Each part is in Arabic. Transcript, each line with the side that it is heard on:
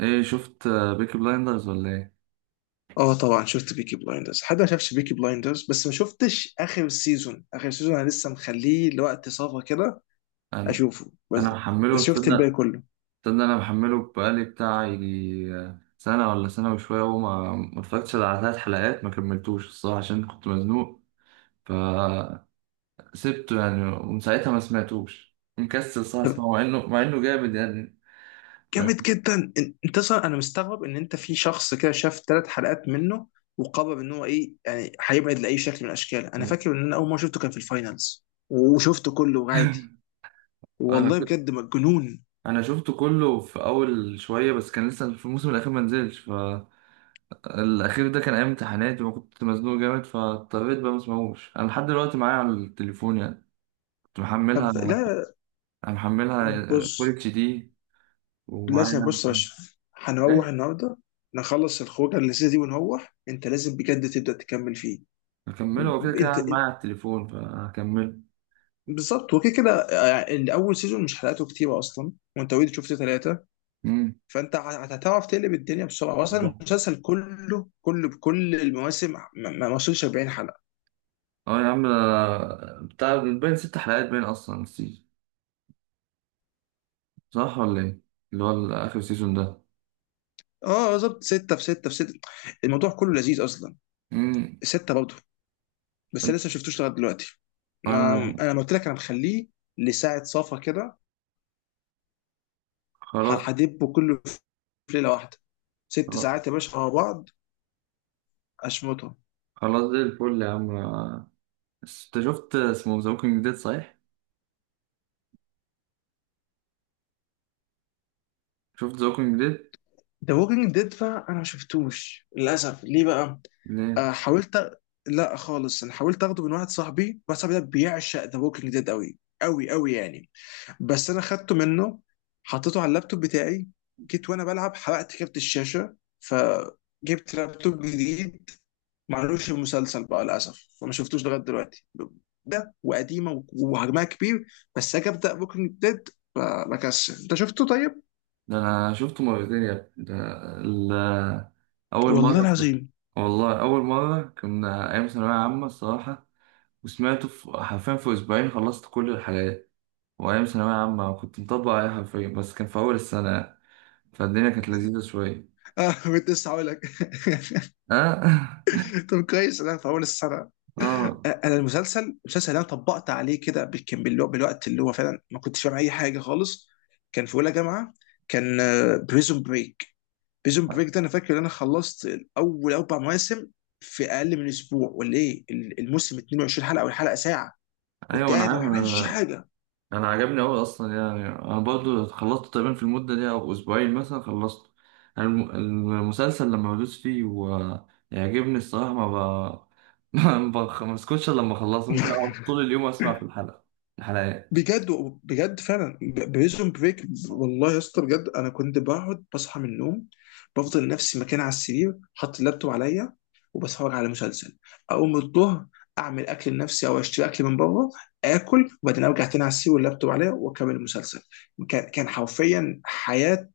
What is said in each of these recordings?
right: ايه شفت بيكي بلايندرز ولا ايه؟
left: اه طبعا شفت بيكي بلايندرز حد ما شافش بيكي بلايندرز بس ما شفتش اخر سيزون انا لسه مخليه لوقت صفا كده
right: انا
left: اشوفه
right: انا
left: بس.
right: محمله
left: شفت الباقي
right: تصدق،
left: كله.
right: تصدق انا محمله بقالي بتاع يجي سنه ولا سنه وشويه، وما ما اتفرجتش إلا على 3 حلقات. ما كملتوش الصراحه عشان كنت مزنوق، فسبته يعني. ومن ساعتها ما سمعتوش، مكسل الصراحه
left: طب
right: اسمعه، مع انه جامد يعني.
left: جامد جدا، انت اصلا انا مستغرب ان انت في شخص كده شاف ثلاث حلقات منه وقرر ان هو ايه، يعني هيبعد لاي شكل من الاشكال. انا فاكر ان انا اول ما شفته كان في الفاينلز وشفته كله عادي.
right: انا
left: والله بجد مجنون.
right: انا شفته كله في اول شويه، بس كان لسه في الموسم الاخير ما نزلش. الأخير ده كان أيام امتحاناتي وكنت مزنوق جامد، فاضطريت بقى مسمعوش. أنا لحد دلوقتي معايا على التليفون يعني، كنت
left: طب
right: محملها أنا،
left: لا،
right: محملها
left: بص،
right: فول اتش دي
left: لازم،
right: ومعايا.
left: بص يا اشرف هنروح
right: إيه؟
left: النهارده نخلص الخروجه اللذيذه دي ونروح، انت لازم بجد تبدا تكمل فيه.
right: هكمله هو كده
left: م-
right: كده
left: انت
right: قاعد
left: إن-
right: معايا على التليفون فهكمله.
left: بالظبط، وكده كده يعني اول سيزون مش حلقاته كتيره اصلا، وانت اوريدي شفت ثلاثه.
right: أمم.
left: فانت هتعرف تقلب الدنيا بسرعه. اصلا
right: الله.
left: المسلسل كله بكل المواسم ما وصلش 40 حلقه.
right: أه يا عم، أنا بتاع باين 6 حلقات، باين أصلا السيزون، صح ولا إيه؟ اللي هو آخر سيزون ده.
left: اه بالظبط، سته في سته في سته، الموضوع كله لذيذ اصلا.
right: أمم.
left: سته برضه، بس أنا لسه ما شفتوش لغايه دلوقتي. ما
right: أنا
left: انا لما قلت لك انا مخليه لساعه صفا كده،
right: خلاص.
left: هدبه كله في ليله واحده. 6 ساعات يا باشا مع بعض اشمطهم.
right: خلاص زي الفل يا عم، أنت شفت اسمه ذا ووكينج ديد صحيح؟ شفت ذا ووكينج ديد؟
left: ذا ووكينج ديد بقى انا ما شفتوش للاسف. ليه بقى؟
right: ليه؟
left: آه حاولت أ- لا خالص، انا حاولت اخده من واحد صاحبي. واحد صاحبي ده بيعشق ذا ووكينج ديد قوي قوي قوي يعني، بس انا خدته منه، حطيته على اللابتوب بتاعي، جيت وانا بلعب حرقت كارت الشاشه، فجبت لابتوب جديد ما عملوش مسلسل بقى للاسف، فما شفتوش لغايه دلوقتي. ده وقديمه وحجمها كبير، بس اجي ابدا ممكن ديد بكسل. انت شفته طيب؟
right: ده أنا شفته مرتين يا ابني ده. ال- أول
left: والله
right: مرة في...
left: العظيم.
right: والله أول مرة كنا أيام ثانوية عامة الصراحة، وسمعته في حرفيا في أسبوعين خلصت كل الحلقات. وأيام ثانوية عامة كنت مطبق عليها حرفيا، بس كان في أول السنة فالدنيا كانت لذيذة شوية.
left: اه، كنت لسه هقول لك.
right: أه.
left: طب كويس، انا في اول السنه.
right: آه.
left: انا المسلسل اللي انا طبقت عليه كده، كان بالوقت اللي هو فعلا ما كنتش فاهم اي حاجه خالص. كان في اولى جامعه. كان بريزون بريك بريزون بريك. ده انا فاكر ان انا خلصت اول اربع مواسم في اقل من اسبوع ولا ايه. الموسم 22 حلقه والحلقه ساعه، كنت
right: أيوة أنا
left: قاعد ما
right: عارف،
left: بعملش حاجه.
right: انا عجبني اوي اصلا. يعني انا برضو خلصت تقريبا في المده دي، او اسبوعين مثلا خلصت. المسلسل لما بدوس فيه ويعجبني الصراحه ما ب... ما بسكتش إلا لما اخلصه، ممكن اقعد طول اليوم اسمع في الحلقات.
left: بجد، بجد فعلا بريزون بريك. والله يا اسطى بجد انا كنت بقعد بصحى من النوم، بفضل نفسي مكان على السرير حاطط اللابتوب عليا وبتفرج على مسلسل، اقوم الظهر اعمل اكل لنفسي او اشتري اكل من بره، اكل وبعدين ارجع تاني على السرير واللابتوب عليا واكمل المسلسل. كان حرفيا حياه.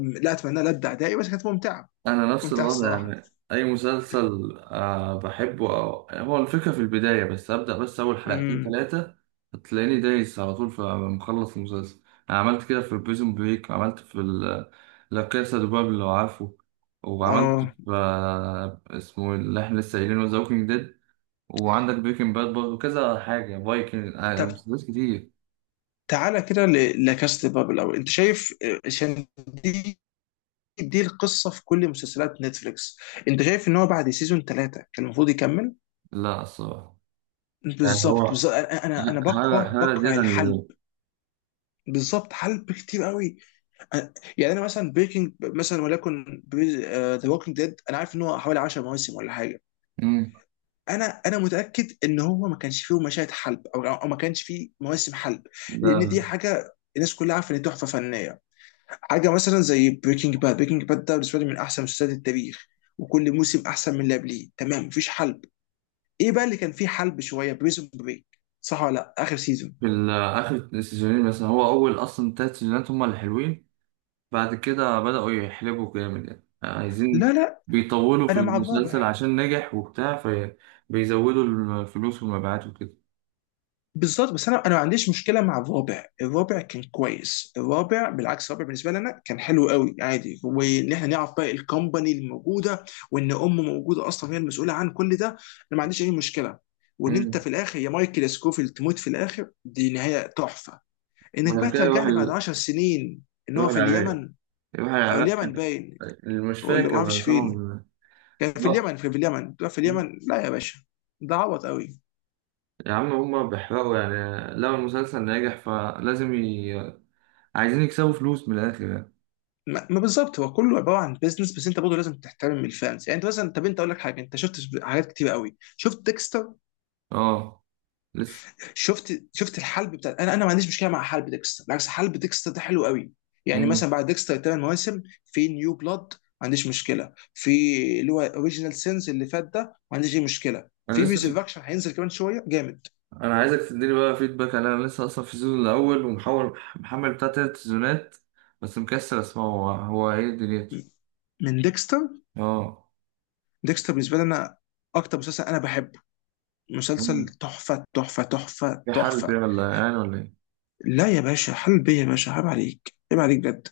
left: لا اتمنى لا ابدع داعي بس كانت ممتعه.
right: انا
left: كانت
right: نفس
left: ممتعه
right: الوضع،
left: الصراحه.
right: يعني اي مسلسل آه بحبه، أو يعني هو الفكره في البدايه، بس ابدا بس اول حلقتين
left: امم
right: ثلاثه هتلاقيني دايس على طول فمخلص المسلسل. انا عملت كده في بريزون بريك، وعملت في لا كاسا دي بابل لو عارفه، وعملت
left: اه
right: في اسمه إيه اللي احنا لسه قايلينه، ذا ووكينج ديد، وعندك بريكنج باد برضه كذا حاجه، فايكنج، آه،
left: طب
right: مسلسلات كتير.
left: تعالى كده لكاست بابل، او انت شايف، عشان دي، القصه في كل مسلسلات نتفليكس، انت شايف ان هو بعد سيزون ثلاثه كان المفروض يكمل؟
right: لا الصراحه يعني
left: بالظبط
right: هو
left: بالظبط انا انا أنا
right: هلا
left: بكره
right: هلا
left: بكره
right: زياده عن
left: الحلب.
right: اللزوم.
left: بالظبط، حلب كتير قوي. أنا- يعني انا مثلا بريكنج مثلا، ولكن ذا ووكينج ديد انا عارف ان هو حوالي 10 مواسم ولا حاجه. انا متاكد ان هو ما كانش فيه مشاهد حلب، او ما كانش فيه مواسم حلب، لان
right: مم.
left: دي حاجه الناس كلها عارفه ان دي تحفه فنيه. حاجه مثلا زي بريكنج باد ده بالنسبه لي من احسن مسلسلات التاريخ، وكل موسم احسن من اللي قبليه، تمام، مفيش حلب. ايه بقى اللي كان فيه حلب شويه؟ بريزون بريك. صح ولا لا؟ اخر سيزون.
right: في آخر السيزونين مثلا، هو أول أصلا 3 سيزونات هما اللي حلوين، بعد كده بدأوا يحلبوا جامد، يعني عايزين
left: لا لا،
right: بيطولوا في
left: انا مع
right: المسلسل
left: الرابع.
right: عشان نجح وبتاع، فبيزودوا الفلوس والمبيعات وكده.
left: بالظبط، بس انا ما عنديش مشكله مع الرابع، الرابع كان كويس، الرابع بالعكس، الرابع بالنسبه لنا كان حلو قوي عادي، وان احنا نعرف بقى الكومباني الموجوده، وان ام موجوده اصلا هي المسؤوله عن كل ده. انا ما عنديش اي مشكله. وان انت
right: مم.
left: في الاخر يا مايكل يا سكوفيلد تموت في الاخر، دي نهايه تحفه. انك بقى
right: بعد كده يروح
left: ترجعني بعد
right: ال...
left: 10 سنين ان هو
right: يروح
left: في
right: العراق.
left: اليمن،
right: يروح
left: او
right: العراق
left: اليمن
right: كان-
left: باين،
right: يعني مش
left: ولا ما
right: فاكر
left: اعرفش
right: بقى
left: فين،
right: طبعا.
left: كان في
right: لا.
left: اليمن، في في اليمن في
right: مم.
left: اليمن لا يا باشا، ده عبط قوي.
right: يا عم هما بيحرقوا يعني، لو المسلسل ناجح فلازم ي... عايزين يكسبوا فلوس من الآخر يعني.
left: ما ما بالظبط هو كله عباره عن بيزنس، بس انت برضه لازم تحترم الفانز. يعني انت مثلا، طب انت اقول لك حاجه، انت شفت حاجات كتير قوي. شفت ديكستر؟
right: اه لسه.
left: شفت الحلب بتاع، انا ما عنديش مشكله مع حلب ديكستر، بالعكس حلب ديكستر ده حلو قوي. يعني
right: مم.
left: مثلا بعد ديكستر ثمان مواسم في نيو بلاد، ما عنديش مشكله في اللي هو اوريجينال سينز اللي فات ده، ما عنديش اي مشكله
right: انا
left: في
right: لسه،
left: ريزركشن هينزل، كمان شويه جامد
right: انا عايزك تديني بقى فيدباك على، انا لسه اصلا في السيزون الاول، ومحاول محمل بتاع 3 سيزونات، بس مكسل اسمعه هو ايه دنيته.
left: من ديكستر.
right: اه.
left: ديكستر بالنسبه لي انا اكتر مسلسل انا بحبه، مسلسل
right: مم.
left: تحفه تحفه تحفه
right: في حل بيه
left: تحفه.
right: ولا يعني ولا ايه؟
left: لا يا باشا، حل بيا يا باشا، عيب عليك، عيب عليك بجد.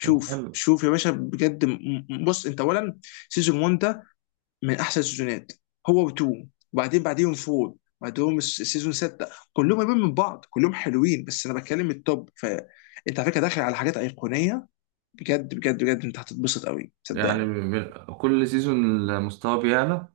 right: طب حلو.
left: شوف يا باشا بجد، بص، انت اولا سيزون 1 ده من احسن السيزونات، هو و2، وبعدين بعديهم 4، بعدهم السيزون 6، كلهم قريبين من بعض، كلهم حلوين، بس انا بتكلم التوب. فانت على فكره داخل على حاجات ايقونيه، بجد بجد بجد، انت هتتبسط قوي
right: يعني
left: صدقني.
right: من- كل سيزون المستوى بيعلى.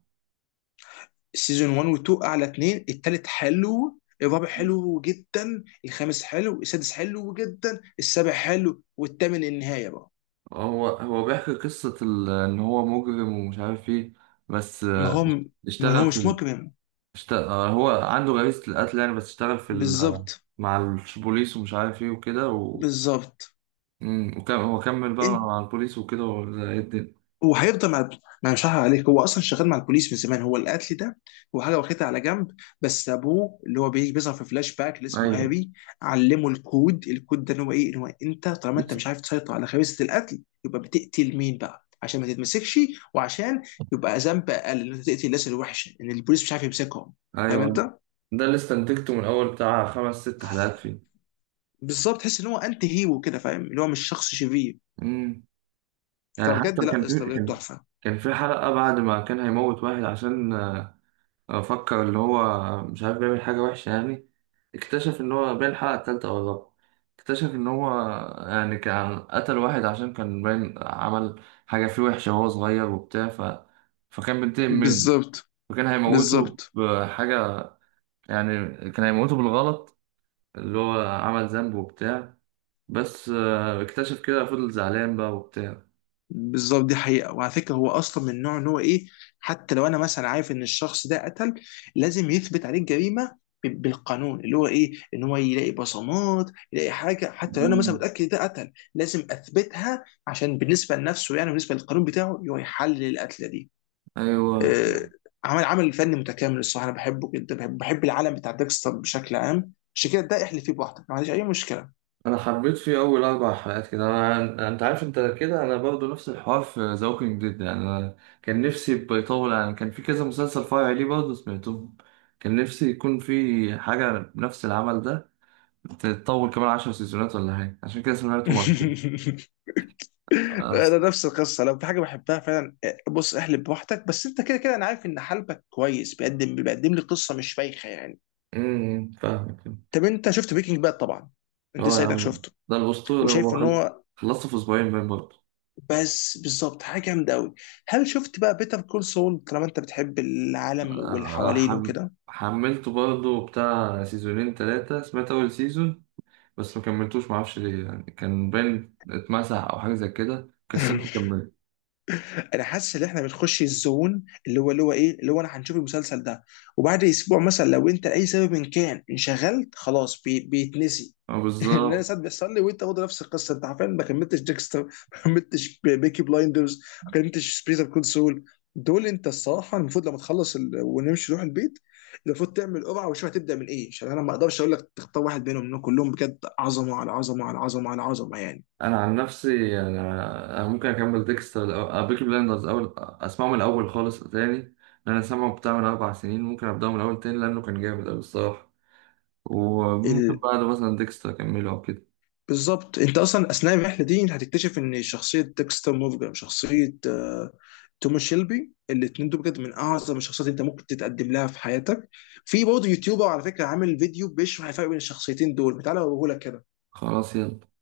left: السيزون 1 و2 اعلى اتنين، التالت حلو، الرابع
right: مم.
left: حلو جدا، الخامس حلو، السادس حلو جدا، السابع حلو، والثامن النهايه بقى.
right: هو بيحكي قصة إن هو مجرم ومش عارف إيه، بس
left: ما هو ما هو
right: اشتغل في
left: مش
right: ال...
left: مجرم.
right: اشتغل، هو عنده غريزة القتل يعني، بس اشتغل في ال...
left: بالظبط
right: مع البوليس ومش عارف إيه وكده.
left: بالظبط
right: امم، وكم هو كمل بقى
left: انت،
right: مع البوليس وكده ولا ايه الدنيا؟
left: هو هيفضل مع، انا مش هحرق عليك، هو اصلا شغال مع البوليس من زمان، هو القتل ده هو حاجه واخدها على جنب، بس ابوه اللي هو بيجي بيظهر في فلاش باك اللي اسمه
right: ايوه.
left: هاري، علمه الكود ده ان هو ايه، ان هو انت طالما انت مش عارف تسيطر على خبيثه القتل، يبقى بتقتل مين بقى عشان ما تتمسكش، وعشان يبقى ذنب اقل ان انت تقتل الناس الوحشه ان البوليس مش عارف يمسكهم. فاهم
right: ايوه.
left: انت؟
right: ده اللي استنتجته من اول بتاع 5 أو 6 حلقات فيه.
left: بالظبط، تحس ان هو انت هيرو كده، فاهم اللي هو مش شخص شرير.
right: امم. يعني حتى
left: فبجد لا يا اسطى بجد تحفه.
right: كان في حلقة بعد ما كان هيموت واحد عشان فكر اللي هو مش عارف بيعمل حاجة وحشة يعني. اكتشف ان هو باين الحلقة التالتة او الرابعة، اكتشف ان هو يعني كان قتل واحد عشان كان باين عمل حاجة فيه وحشة وهو صغير وبتاع ف... فكان بينتقم منه،
left: بالظبط
right: فكان هيموته
left: بالظبط
right: بحاجة، يعني كان هيموته بالغلط اللي هو عمل ذنب وبتاع. بس اكتشف كده، فضل زعلان بقى وبتاع.
left: بالظبط دي حقيقه، وعلى فكره هو اصلا من النوع ان هو ايه، حتى لو انا مثلا عارف ان الشخص ده قتل، لازم يثبت عليه الجريمه بالقانون، اللي هو ايه ان هو يلاقي بصمات، يلاقي حاجه، حتى لو انا مثلا
right: مم.
left: متاكد ده قتل لازم اثبتها، عشان بالنسبه لنفسه يعني، بالنسبه للقانون بتاعه، هو يحلل القتله دي.
right: ايوه.
left: آه، عمل فني متكامل الصراحه. انا بحبه جدا، بحب العالم بتاع ديكستر بشكل عام، عشان كده ده احلف فيه بوحدك ما عنديش اي مشكله.
right: انا حبيت فيه اول 4 حلقات كده، انا انت عارف انت كده، انا برضو نفس الحوار في ذا ووكينج ديد يعني. أنا كان نفسي يبقى يطول، يعني كان في كذا مسلسل فرعي ليه برضه سمعتهم، كان نفسي يكون في حاجة نفس العمل ده تتطول كمان 10 سيزونات ولا حاجة، عشان كده سمعته مرة.
left: انا نفس القصه، لو في حاجه بحبها فعلا، بص احلب بوحدك، بس انت كده كده انا عارف ان حلبك كويس، بيقدم لي قصه مش بايخه يعني.
right: أمم، فاهمك.
left: طب انت شفت بريكنج باد طبعا؟ انت
right: اه يا
left: سيدك
right: عم،
left: شفته.
right: ده الأسطورة
left: وشايف
right: هو
left: ان هو،
right: خلصته في أسبوعين باين برضه.
left: بس بالظبط حاجه جامده قوي. هل شفت بقى بيتر كول سول؟ طالما انت بتحب العالم واللي
right: آه،
left: حوالينه
right: حم...
left: وكده.
right: حملته برضه بتاع سيزونين تلاتة، سمعت أول سيزون بس ما كملتوش معرفش ليه، يعني كان باين اتمسح أو حاجة زي كده، كسلت كملت.
left: انا حاسس ان احنا بنخش الزون اللي هو انا هنشوف المسلسل ده، وبعد اسبوع مثلا لو انت لاي سبب إن كان انشغلت، خلاص بيتنسي.
right: اه
left: ان انا
right: بالظبط.
left: ساعات بيحصل لي، وانت برضه نفس القصه، انت حرفيا ما كملتش ديكستر، ما كملتش بيكي بلايندرز، ما كملتش سبيس اوف كونسول. دول انت الصراحه المفروض لما تخلص ونمشي نروح البيت، المفروض تعمل قرعه وشوف هتبدا من ايه، عشان انا ما اقدرش اقول لك تختار واحد بينهم لانهم كلهم بجد عظمه على عظمه على عظمه على عظمه يعني.
right: أنا عن نفسي يعني أنا ممكن أكمل ديكستر أو بيكي بلاندرز، أول أسمعه من الأول خالص تاني، أنا سامعه بتاع من 4 سنين، ممكن أبدأه من الأول تاني لأنه كان جامد أوي الصراحة، وممكن بعده مثلا ديكستر أكمله أو كده.
left: بالظبط، انت اصلا اثناء الرحله دي انت هتكتشف ان شخصيه ديكستر مورجان، شخصيه توماس شيلبي، الاثنين دول بجد من اعظم الشخصيات اللي انت ممكن تتقدم لها في حياتك. في برضه يوتيوبر على فكره عامل فيديو بيشرح الفرق بين الشخصيتين دول، تعالى اوريه لك كده.
right: خلاص يلا.